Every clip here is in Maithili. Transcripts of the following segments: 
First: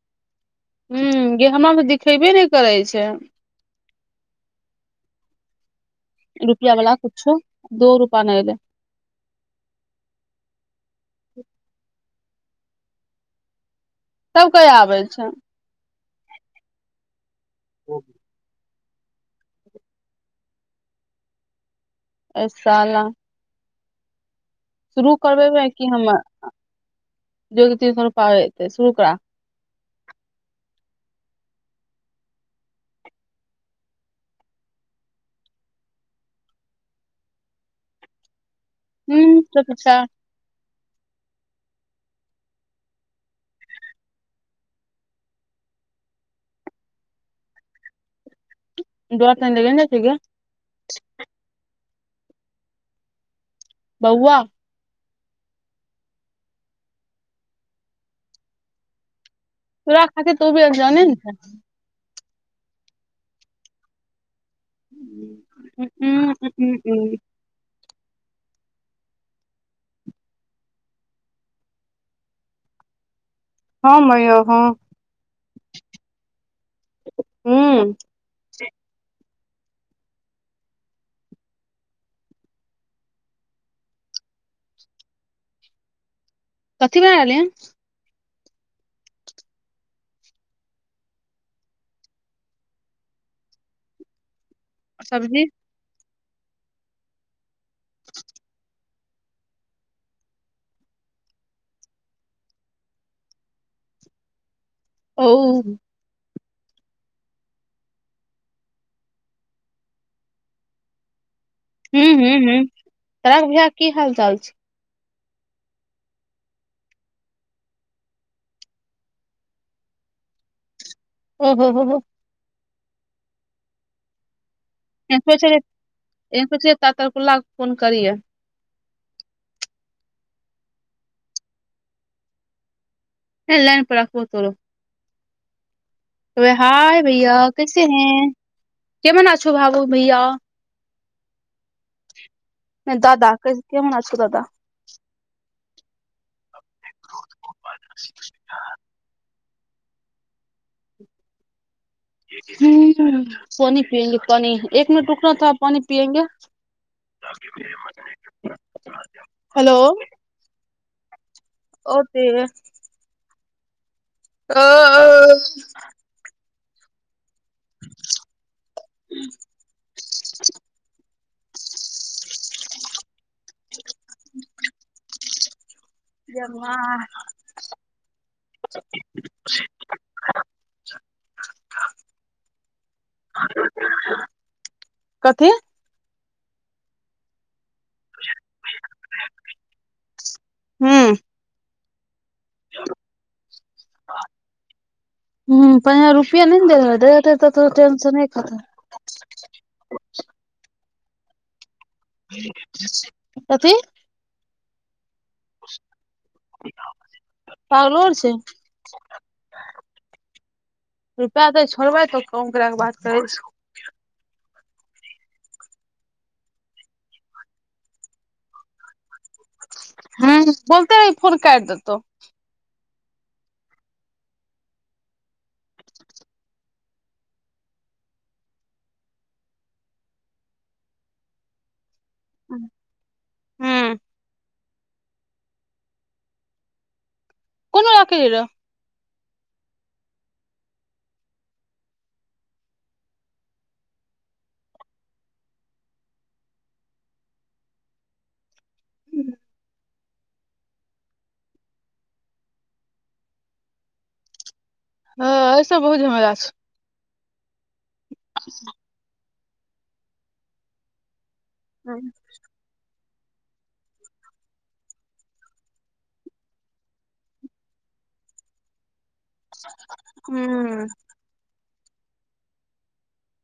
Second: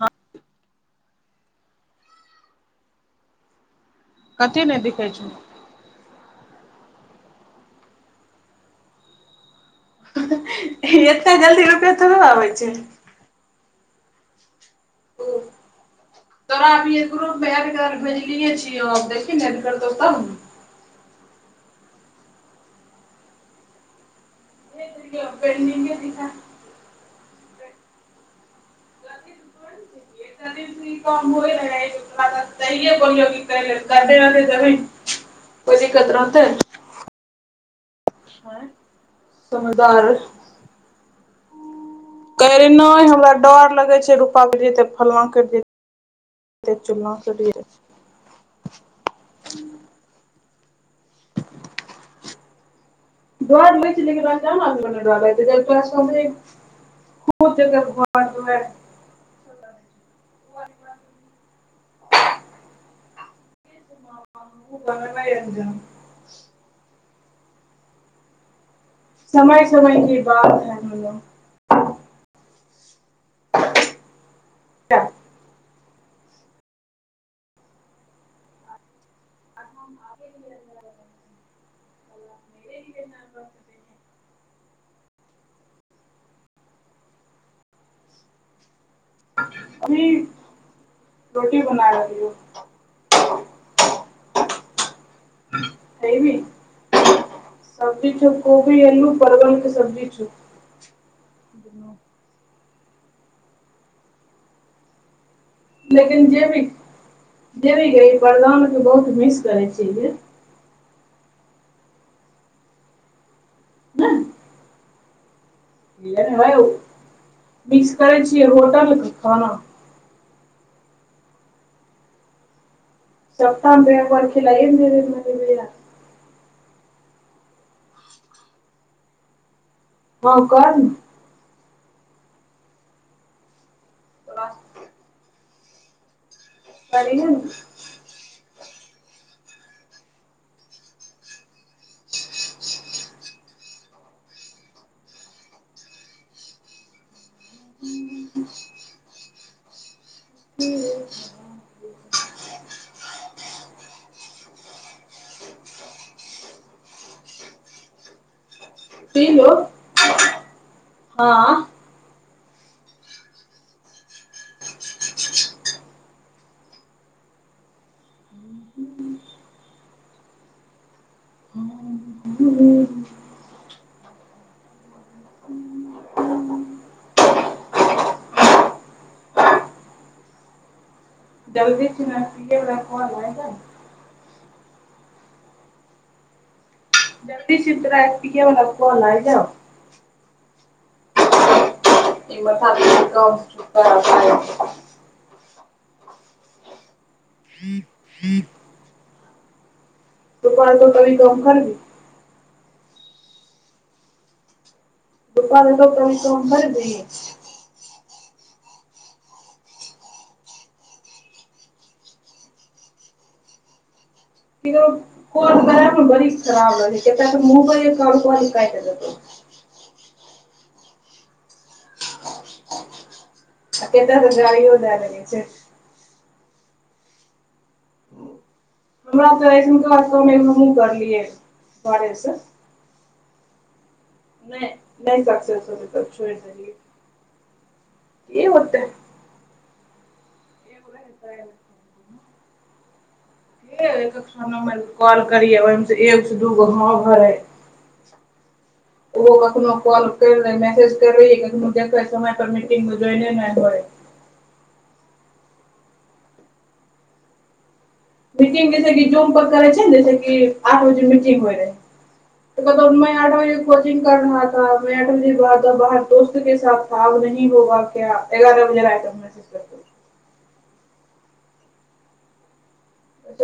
हँ हं गे हमरा त दिखेबे नहि करै छै कथी नहि दिखै छै रुपया बला कुछो दो रुपा नहि दे हें एते जल्दि रुपै क आबै छै तब कहिया आबै छै ओ तोरा अभीये ग्रुपमे एड कर भेजलियै छै अब देखि नहि द करतौ तब अ साला शुरू ने करबेबै कि पेंडिंगे हम दिखा जग ती पै त शुरू करा ो कर करे रहते जमीन कोइ दिक्कत रहतै हं हू तत छ कहै रहहि नहि हमरा डर लगै छै रुपैआ पट जतै फल्लाँ कटि जतैतै चिलल्ला कटि जै दो तन ल कने छीग [unintelligible] डआ रइै लेकान बौआ ल ल त स खूत ज घर तोरा खाे त भ आ जे ने [unintelligible] आू बगना एन्द उम्म, उम्म, उम्म, उम्म, समय समय की बात है मलो हँ मा हँ क्या ह्म बतत कथी भर रहलल अभी रोटी बना रहलीौ सब्जी नहिबी सब्जी छै कोोबी एलू पव शज छ ओ हूँ लेकिन जे देबी ई वदान त बहुत मिस करै छियै हू हू ह तरा भा की हाल चाल छै हे मिक्स करै छियै होटलके खाना ओहो हो हो चौथा बे ब लमे म भेल एहु तातरकुल्ला फोन करियै ह कर ने एल राखबो तोरा तोरो हाय करिहे न भैया कैसे हैं केमन छो भाबू भैया नहि ददा कै हना अ ददा [unintelligible] ह्म ह पानि पिंगे पानि एक मिनट उकनाथ पानि पिेंगे तल हँ ओते आ ह ह ह [unintelligible] जे जल्दी सना कथी जब्दी सधरािके म कोना जा ह्म म ह पं रुपआ नहि ने देेल रह त त ेंशन एक कतऽ [unintelligible] तू कह कभी दम करबी कथी रप लोक क क भर द रुपआ दै छोड़बै तऽ कम करै के बात करै छै क कह कोन कर बड़ खराब रहल क मबइल एक कल कायट हँ बत फन काटि देतो अत तऽ सजीो धार छै हमरा तऽ अऐसन कह क हमहुँ करलियै बरेसँ हू नहि नहि तकसे त छोड़ए कोनो रखरर ई ओ हप हे एको नम्बरके कॉल करियै ओहिमे सँ एक से दू गो हाँ घरै ओहो कखनो कल मैसज कर मु देखै समय पर मीटिंगमे नहि न जइ हँ ऐ सब बहुत झमराा छै मिंग जैस कि जूम करै छै जैसे कि आठ बजे हो रहै छै त द आठ बजे कोचिंग कर रहा मैं आठ बजे बाद बाहर दोस्त के साथ थ अबही होग क्य एगारह बजे रहााय त हू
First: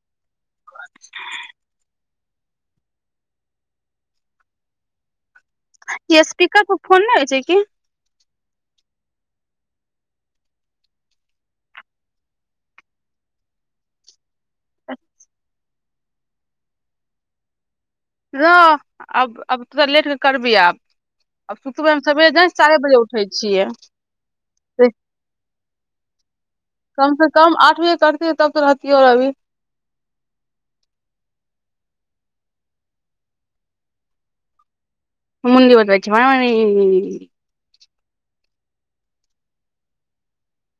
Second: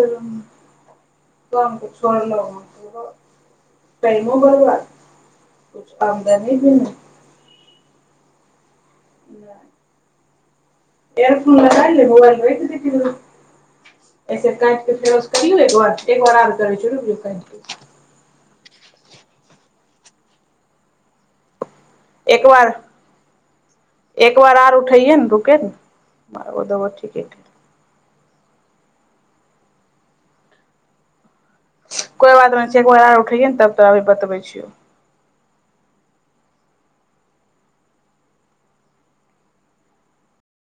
ओ तम स ल त टाेम बरबार य स्पीकर पर फोन नहि होइ छै किी नहि एयरफोन ल मोबाइल दऐ क फेर करौ एक एक बार आर करै छै रप क र आब अब तोरा लेटके करबह आब सुतबैमे सबेरे के जा एक बार चारि बजे उठै छियै एक बार आर उठैयै ने रुके ने मारबो देबो कम ठीके से कम कोइ आठ बज तब तऽ रहती र अभी कोइ बात नहि छै एक बेार आर उठै ने तब तोभी बतबै छियौ मुन्दि ओतबच म